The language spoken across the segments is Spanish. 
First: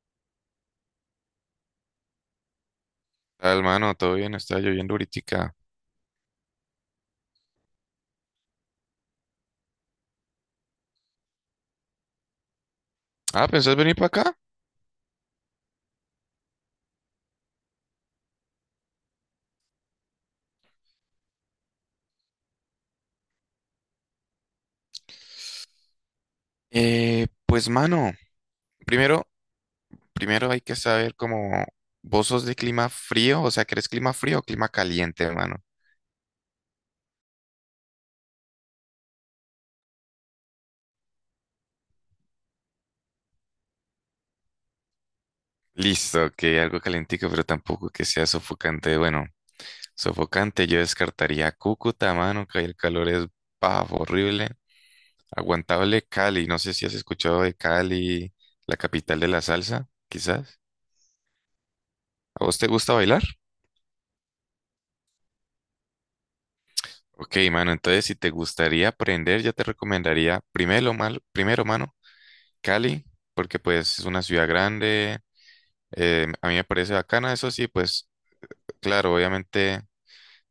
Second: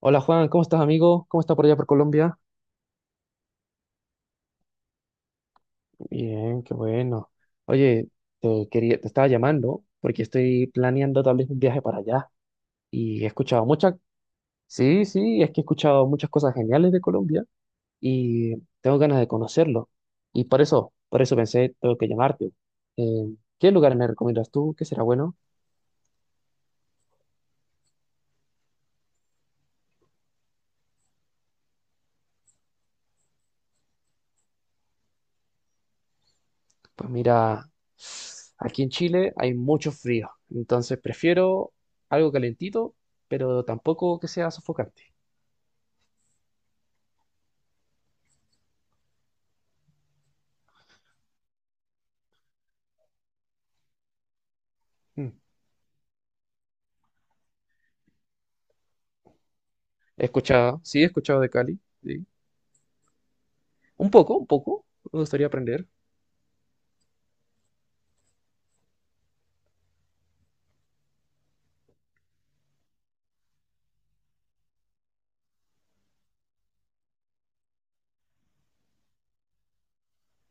Hola Juan, ¿cómo estás amigo? ¿Cómo está por allá por Colombia? Tal, mano? ¿Todo bien? Está lloviendo ahoritica. Bien, qué bueno. Oye, te estaba llamando porque estoy planeando tal vez un viaje para allá y he Ah, escuchado ¿pensás venir muchas, para acá? sí, sí, es que he escuchado muchas cosas geniales de Colombia y tengo ganas de conocerlo. Y por eso pensé, tengo que llamarte. ¿Qué lugares me recomiendas tú? ¿Qué será bueno? Mano, primero, primero hay que saber cómo vos sos de clima frío, o sea, ¿querés clima frío o clima caliente, mano? Pues mira, aquí en Chile hay mucho frío, entonces prefiero algo calentito, pero tampoco que sea sofocante. Listo, que algo calentico, pero tampoco que sea sofocante. Bueno, sofocante yo descartaría Cúcuta, mano, que ahí el calor es bajo, horrible. Mm. Aguantable Cali, no sé si has escuchado de Cali, la capital de la salsa, He quizás. escuchado, sí, he escuchado de Cali, sí. ¿A vos te gusta bailar? Un poco, un poco. Me gustaría aprender. Ok, mano, entonces si te gustaría aprender, yo te recomendaría primero, mano, Cali, porque pues es una ciudad grande, a mí me parece bacana, eso sí, pues claro, obviamente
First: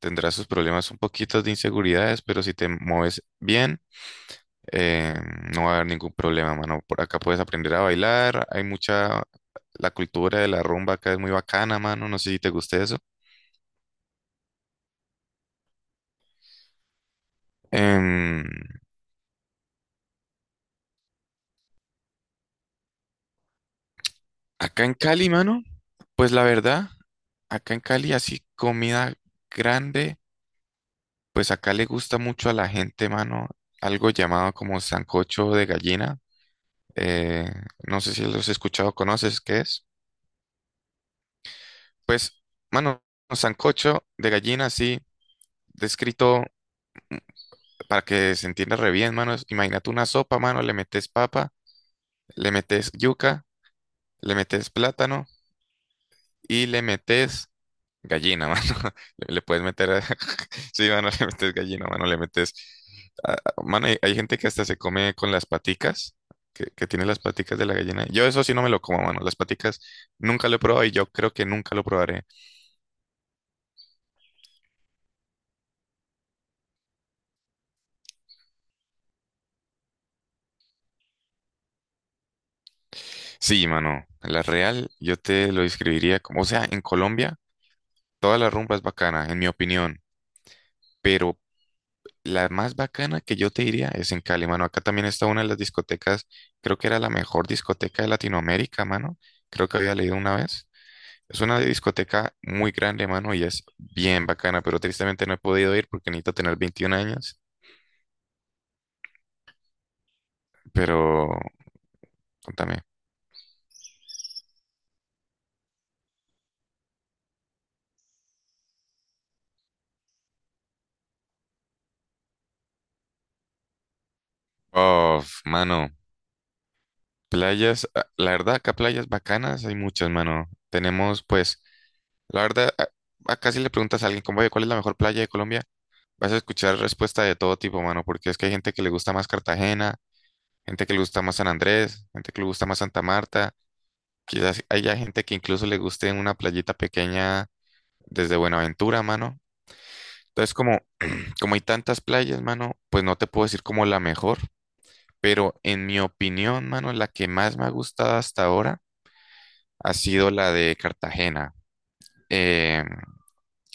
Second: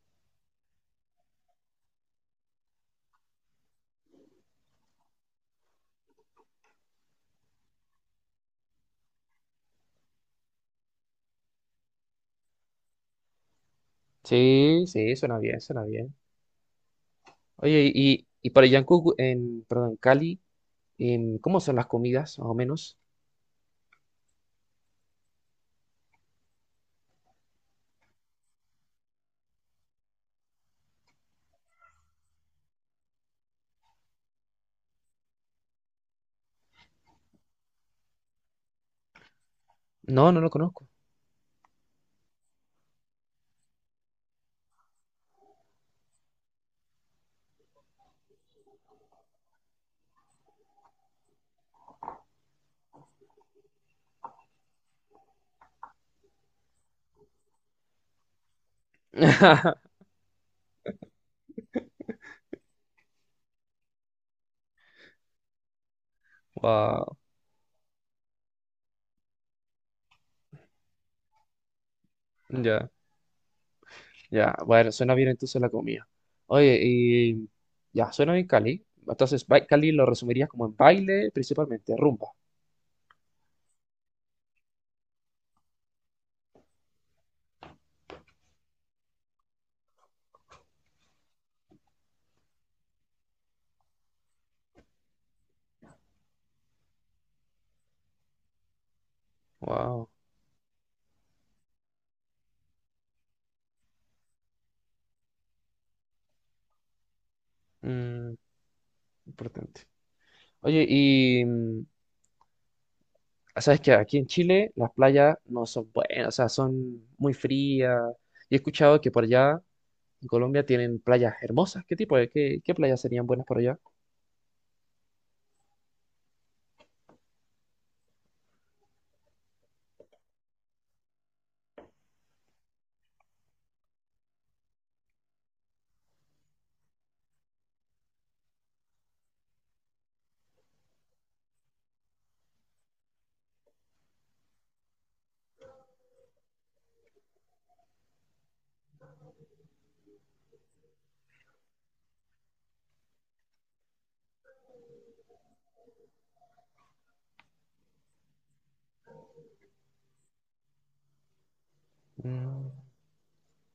tendrás sus problemas un poquito de inseguridades, pero si te mueves bien, eh, no va a haber ningún problema, mano. Por acá puedes aprender a bailar, hay mucha, la cultura de la rumba acá es muy bacana, mano, no sé si te gusta eso. Sí, sí, suena bien, suena bien. Oye, Em, y para Yancu, en, perdón, en Cali, ¿cómo son las comidas, más o menos? acá en Cali, mano. Pues la verdad, acá en Cali así comida grande, pues acá le gusta mucho a la gente, mano, algo llamado como sancocho de gallina. Eh, no sé si los he escuchado, ¿conoces qué es? No, no lo conozco. Pues, mano, sancocho de gallina, así, descrito para que se entienda re bien, mano. Imagínate una sopa, mano, le metes papa, le metes yuca, le metes plátano y le metes gallina, mano. Le puedes meter. Sí, mano, le metes gallina, mano, le metes. Mano, hay gente que hasta se come con las paticas, que tiene Wow, las paticas de la gallina. Yo eso sí no me lo como, mano. Las paticas nunca lo he probado y yo creo que nunca lo probaré. ya, ya. Bueno, suena bien entonces la comida. Oye, y ya, suena bien Cali. Entonces, Cali lo resumirías como en baile, principalmente, rumba. Sí, mano. La real, yo te lo describiría como. O sea, en Colombia, toda la rumba es bacana, en mi opinión. Pero la más bacana que yo te diría es en Cali, mano. Acá también está una de las discotecas, creo que era la mejor discoteca de Latinoamérica, mano. Creo que había Wow, leído una vez. Es una discoteca muy grande, mano, y es bien bacana, pero tristemente no he podido ir porque necesito tener 21 años. mm, importante. Oye, Pero, contame. sabes que aquí en Chile las playas no son buenas, o sea, son muy frías. Y he escuchado que por allá en Colombia tienen playas hermosas. ¿Qué tipo de, qué, qué playas serían buenas por allá? Oh, mano, playas, ah, la verdad, acá playas bacanas hay muchas, mano. Tenemos, pues, la verdad, acá si le preguntas a alguien, como, "Oye, ¿cuál es la mejor playa de Colombia? Vas a escuchar respuesta de todo tipo, mano, porque es que hay gente que le gusta más Cartagena, gente que le gusta más San Andrés, gente que le gusta más Santa Marta. Quizás haya gente que incluso le guste una playita pequeña desde Buenaventura, mano. Entonces, como, como hay tantas playas, mano, pues no te puedo decir como la mejor, pero en mi opinión, mano, la que más me ha gustado hasta ahora ha sido la de Cartagena. Mm, Eh,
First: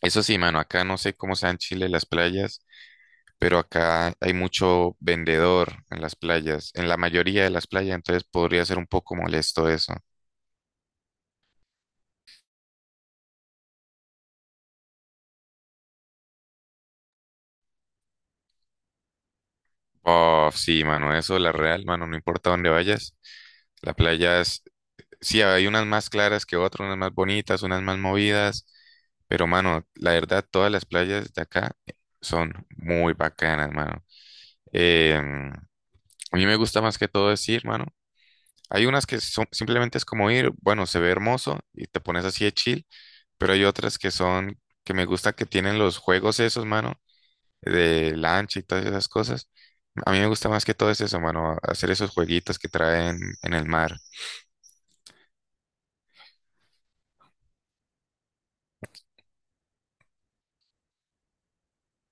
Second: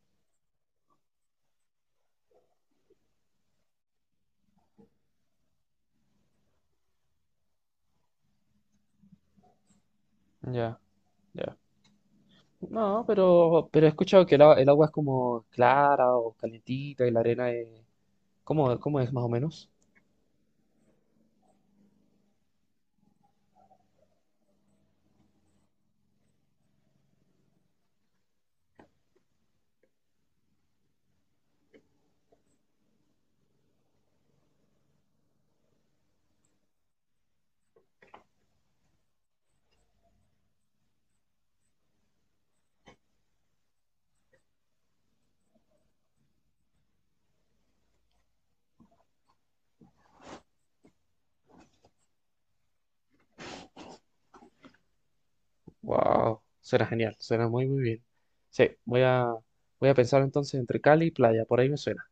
eso sí, mano, acá no sé cómo sean en Chile las playas, pero acá hay mucho vendedor en las playas, en la mayoría de las playas, entonces podría ser un poco molesto eso. ya, ya. No, pero he escuchado que el agua es como clara o calentita y la arena es cómo es más o menos? Oh, sí, mano, eso, la real, mano, no importa dónde vayas. La playa sí, hay unas más claras que otras, unas más bonitas, unas más movidas, pero mano, la verdad, todas las playas de acá son muy bacanas, mano. Em, a mí me gusta más que todo es ir, mano. Hay unas que son, simplemente es como ir, bueno, se ve hermoso y te pones así de chill, pero hay otras que son, que me gusta que tienen los juegos esos, mano, de lancha y todas esas cosas. A mí me gusta más que todo es eso, mano, hacer esos jueguitos que traen en el mar. Wow, suena genial, suena muy muy bien. Sí, voy a pensar entonces entre Cali y playa, por ahí me suena.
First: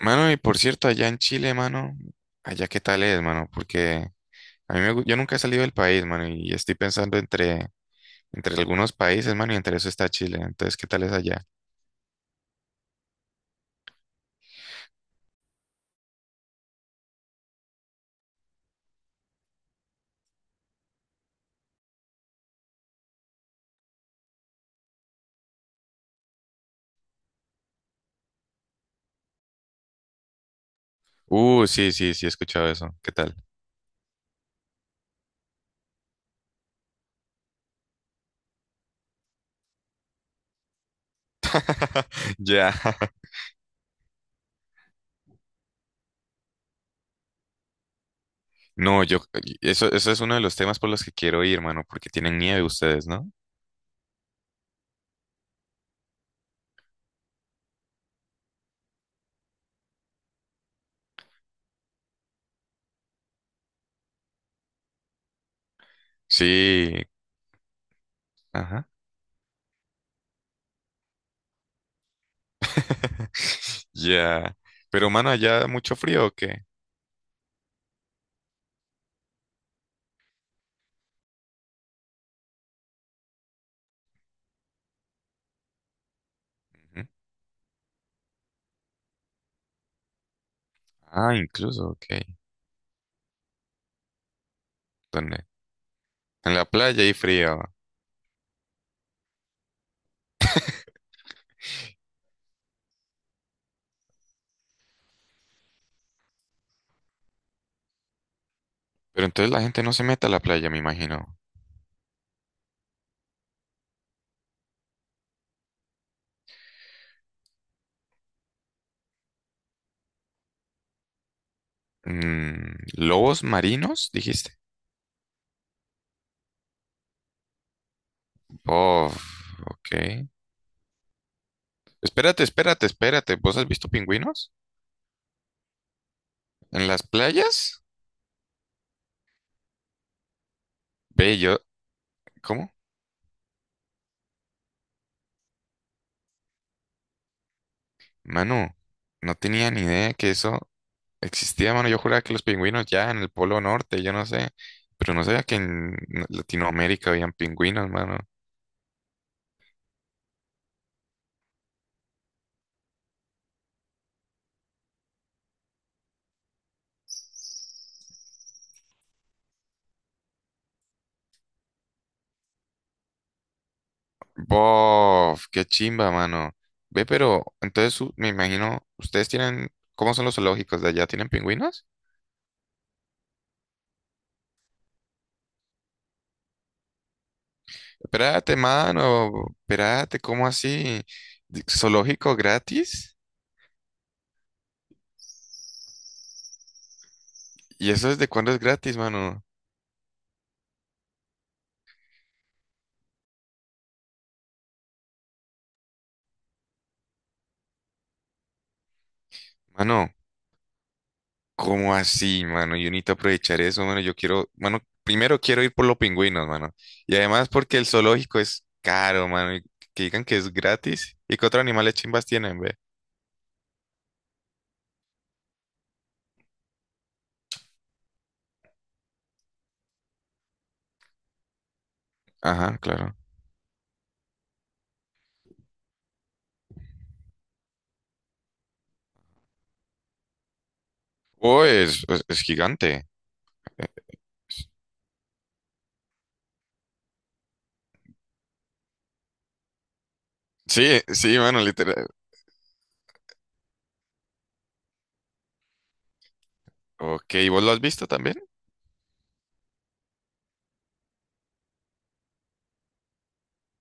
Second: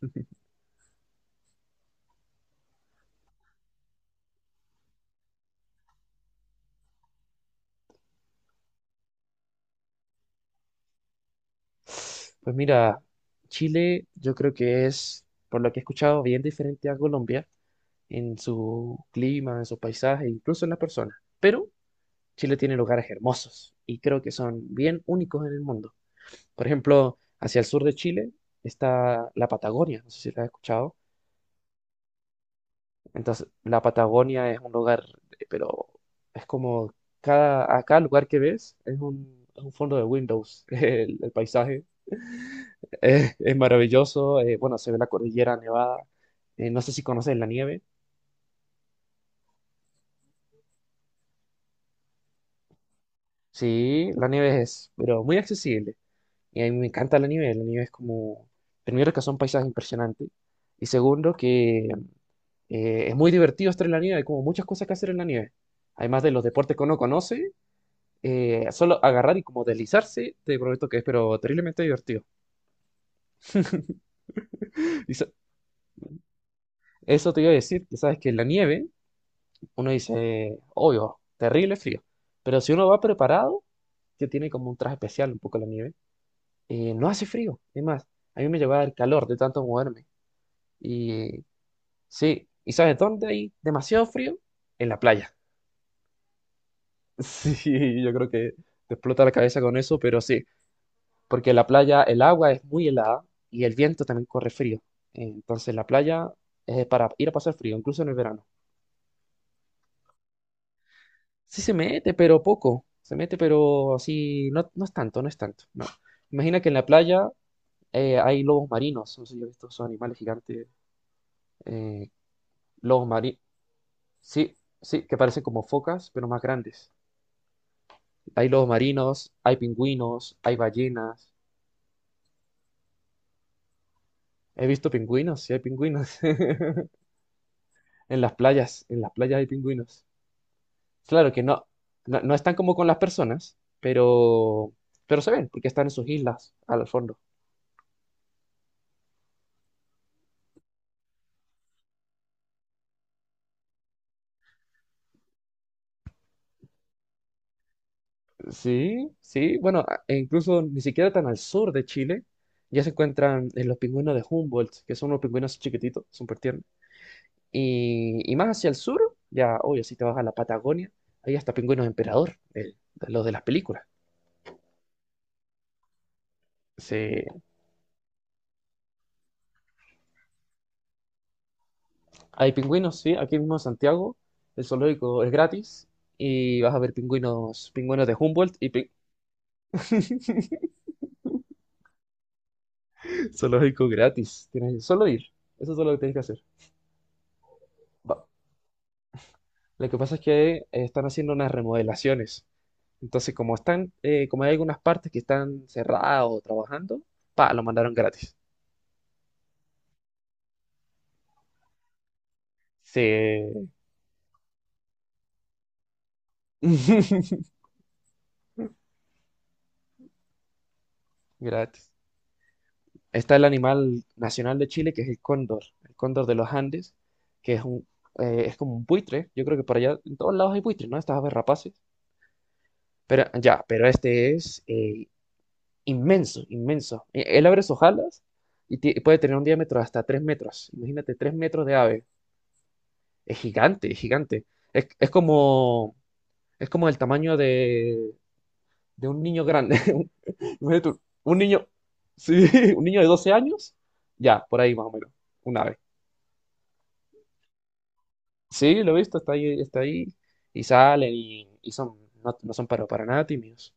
Mano, y por cierto, allá en Chile, mano, allá qué tal es, mano, porque a mí yo nunca he salido del país, mano, y estoy pensando entre algunos países, mano, y entre eso está Chile. Entonces, ¿qué tal es allá? Pues mira, Chile yo creo que es, por lo que he escuchado, bien diferente a Colombia en su clima, en su paisaje, incluso en las personas. Pero Chile tiene lugares hermosos y creo que son bien únicos en el mundo. Por ejemplo, hacia el sur de Chile está la Patagonia, no sé si la has escuchado. Sí, sí, sí, he escuchado eso. ¿Qué tal? Entonces, la Patagonia es un lugar, pero es como a cada lugar que ves es es un fondo de Windows, el paisaje. Ya. Es maravilloso, bueno, se ve la cordillera nevada. No sé si conoces la nieve. No, yo, eso es uno de los temas por los que quiero ir, mano, porque tienen nieve ustedes, ¿no? Sí, la nieve es, pero muy accesible. Y a mí me encanta la nieve. La nieve es como, primero que son paisajes impresionantes. Y segundo que es muy divertido estar en la nieve. Hay como muchas cosas que hacer en la nieve. Además de los deportes que uno Sí, conoce, ajá. solo agarrar y como deslizarse, te prometo que es pero terriblemente divertido. Ya. Pero, mano, Dice- allá mucho frío, ¿o qué? Eso te iba a decir, que sabes que en la nieve uno dice, obvio, terrible frío, pero si uno va preparado, que tiene como un traje especial un poco la nieve, Ujú. no hace frío, es más, a mí me llevaba el calor de tanto moverme. Y Ah, incluso, ok. sí, ¿y sabes dónde hay demasiado frío? En la playa. ¿Dónde? En la playa hay frío. Sí, yo creo que te explota la cabeza con eso, pero sí. Porque la playa, el agua es muy helada y el viento también corre frío. Entonces la playa es para ir a pasar frío, incluso en el verano. Pero entonces la gente no se mete a la playa, me imagino. Sí se mete, pero poco. Se mete, pero así, no, no es tanto, no es tanto. No. Imagina que en la playa hay lobos marinos, no sé si has visto esos animales gigantes, eh, Mm, lobos ¿lobos marinos, marinos, dijiste? sí, sí, que parecen como focas, pero más grandes. Hay lobos Oh, marinos, hay ok. pingüinos, hay ballenas. Espérate, espérate, espérate. ¿Vos has visto pingüinos? He visto pingüinos, sí hay pingüinos. ¿En las playas? En las playas hay pingüinos. Ve, Claro que yo... no, no, no están ¿Cómo? como con las personas, pero se ven, porque están en sus islas al fondo. Manu, no tenía ni idea que eso existía, mano. Yo juraba que los pingüinos ya en el Polo Norte, yo no sé. Pero no sabía que en Latinoamérica habían pingüinos, mano. Sí, sí, bueno, e incluso ni siquiera tan al sur de Chile, ya se encuentran en los pingüinos de Humboldt, que son unos pingüinos chiquititos, súper tiernos. Y más hacia el sur, ya, obvio, si te vas a la Patagonia, ahí hasta pingüinos emperador, de los de las películas. Bof, qué chimba, mano. Sí, Ve, pero entonces me imagino, ustedes tienen, ¿cómo son los zoológicos de allá? ¿Tienen pingüinos? hay pingüinos, sí, aquí mismo en Santiago, el zoológico es gratis, y vas a ver pingüinos, pingüinos de Espérate, Humboldt y mano, espérate, ¿cómo así? ¿Zoológico gratis? zoológico gratis. Tienes que solo ir. Eso es todo lo que tienes que hacer. ¿Y eso desde Va. cuándo es gratis, mano? Lo que pasa es que están haciendo unas remodelaciones. Entonces, como hay algunas partes que están cerradas o trabajando, pa, lo mandaron gratis. Mano, ¿cómo así, mano? Yo necesito aprovechar Sí. eso, mano. Yo quiero, mano, primero quiero ir por los pingüinos, mano. Y además porque el zoológico es caro, mano, y que digan que es gratis. ¿Y qué otros animales Gratis. chimbas tienen, ve? Está el animal nacional de Chile, que es el cóndor de los Andes, que es es como un buitre. Yo creo que por allá en todos lados hay buitres, ¿no? Estas aves rapaces. Ajá, claro. Pero ya, pero este es inmenso, inmenso. Él abre sus alas y puede tener un diámetro de hasta 3 metros. Imagínate, 3 Oh, metros de ave. Es gigante. Es gigante, es gigante. Es, es como, es como el tamaño de un niño grande. Imagínate Sí, tú, sí, un mano, niño, literal. sí, un niño de 12 años, ya, por ahí más o menos, un ave. Ok, ¿y ¿vos lo has visto también? Sí, lo he visto, está ahí, y salen y son, no, no son para nada tímidos.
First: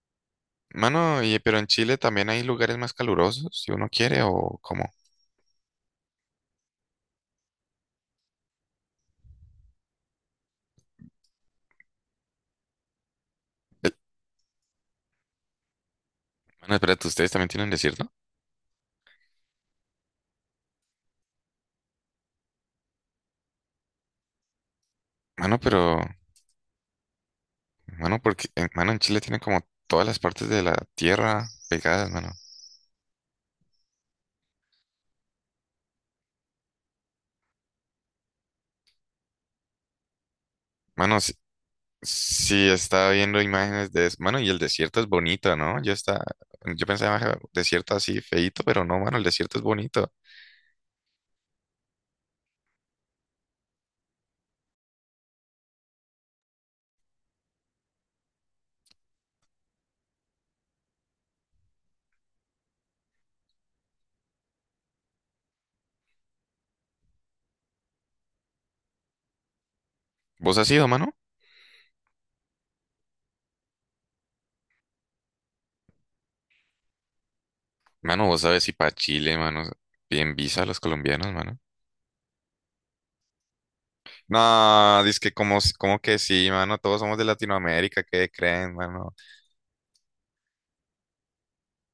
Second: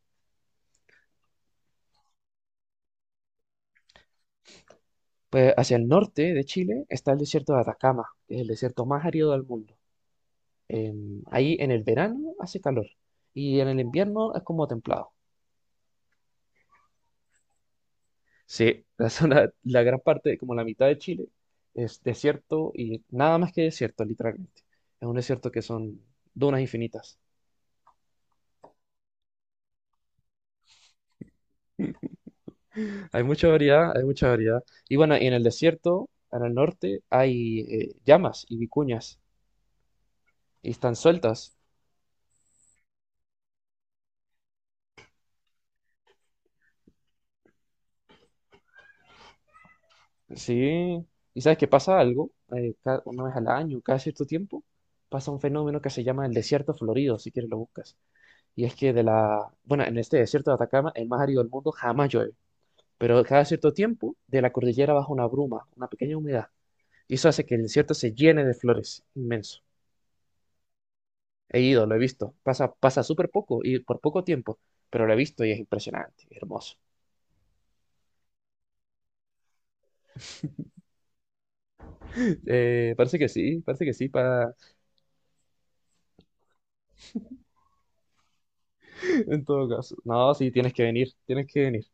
Mano, y, pero en Chile también hay lugares más calurosos, si uno quiere, o cómo. Pues hacia el norte de Chile está el desierto de Atacama, que es el desierto más árido del mundo. Ahí en el verano hace calor y en el Eh, invierno es como templado. Mano, espérate, ¿ustedes también tienen desierto? Sí, la gran parte, como la mitad de Chile, es desierto y nada más que desierto, literalmente. Es un desierto Mano, que son pero, dunas infinitas. mano, porque, mano, en Chile tienen como todas las partes de la tierra pegadas, mano. Hay mucha variedad, hay mucha variedad. Y bueno, y en el desierto, en el norte, hay llamas y vicuñas y están Mano, sí, sueltas. sí estaba viendo imágenes de eso. Mano, y el desierto es bonito, ¿no? Yo está, yo pensaba "Ah, desierto así feíto, pero no, mano, el desierto es bonito. Sí, y sabes que pasa algo, 1 vez al año, cada cierto tiempo, pasa un fenómeno que se llama el desierto florido, si quieres lo buscas. Y es que bueno, en este desierto de Atacama, el más árido del mundo, jamás llueve. Pero cada cierto tiempo, de la cordillera baja una bruma, una pequeña humedad. Y eso hace que el desierto se llene de flores, inmenso. ¿Vos has ido, mano? He ido, lo he visto. Pasa, pasa súper poco y por poco tiempo, pero lo he visto y es impresionante, hermoso. Mano, vos sabes si para Chile, mano, bien visa a los colombianos, mano. Parece que sí, parece que sí, para No, dice que como, como que sí, mano, todos somos de Latinoamérica, ¿qué creen, mano? en todo caso. No, sí, tienes que venir, tienes que venir.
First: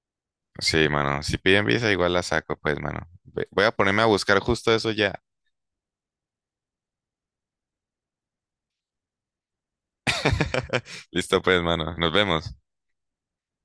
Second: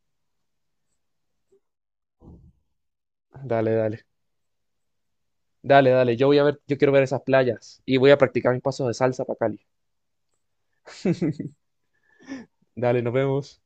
Sí, mano, si piden visa igual la saco, pues, mano. Ve- Voy a Dale, ponerme a dale. buscar justo eso ya. Dale, dale. Yo voy a ver, yo quiero ver esas playas y voy a practicar mis pasos de salsa para Cali. Listo, pues, mano, nos vemos. Dale, nos vemos.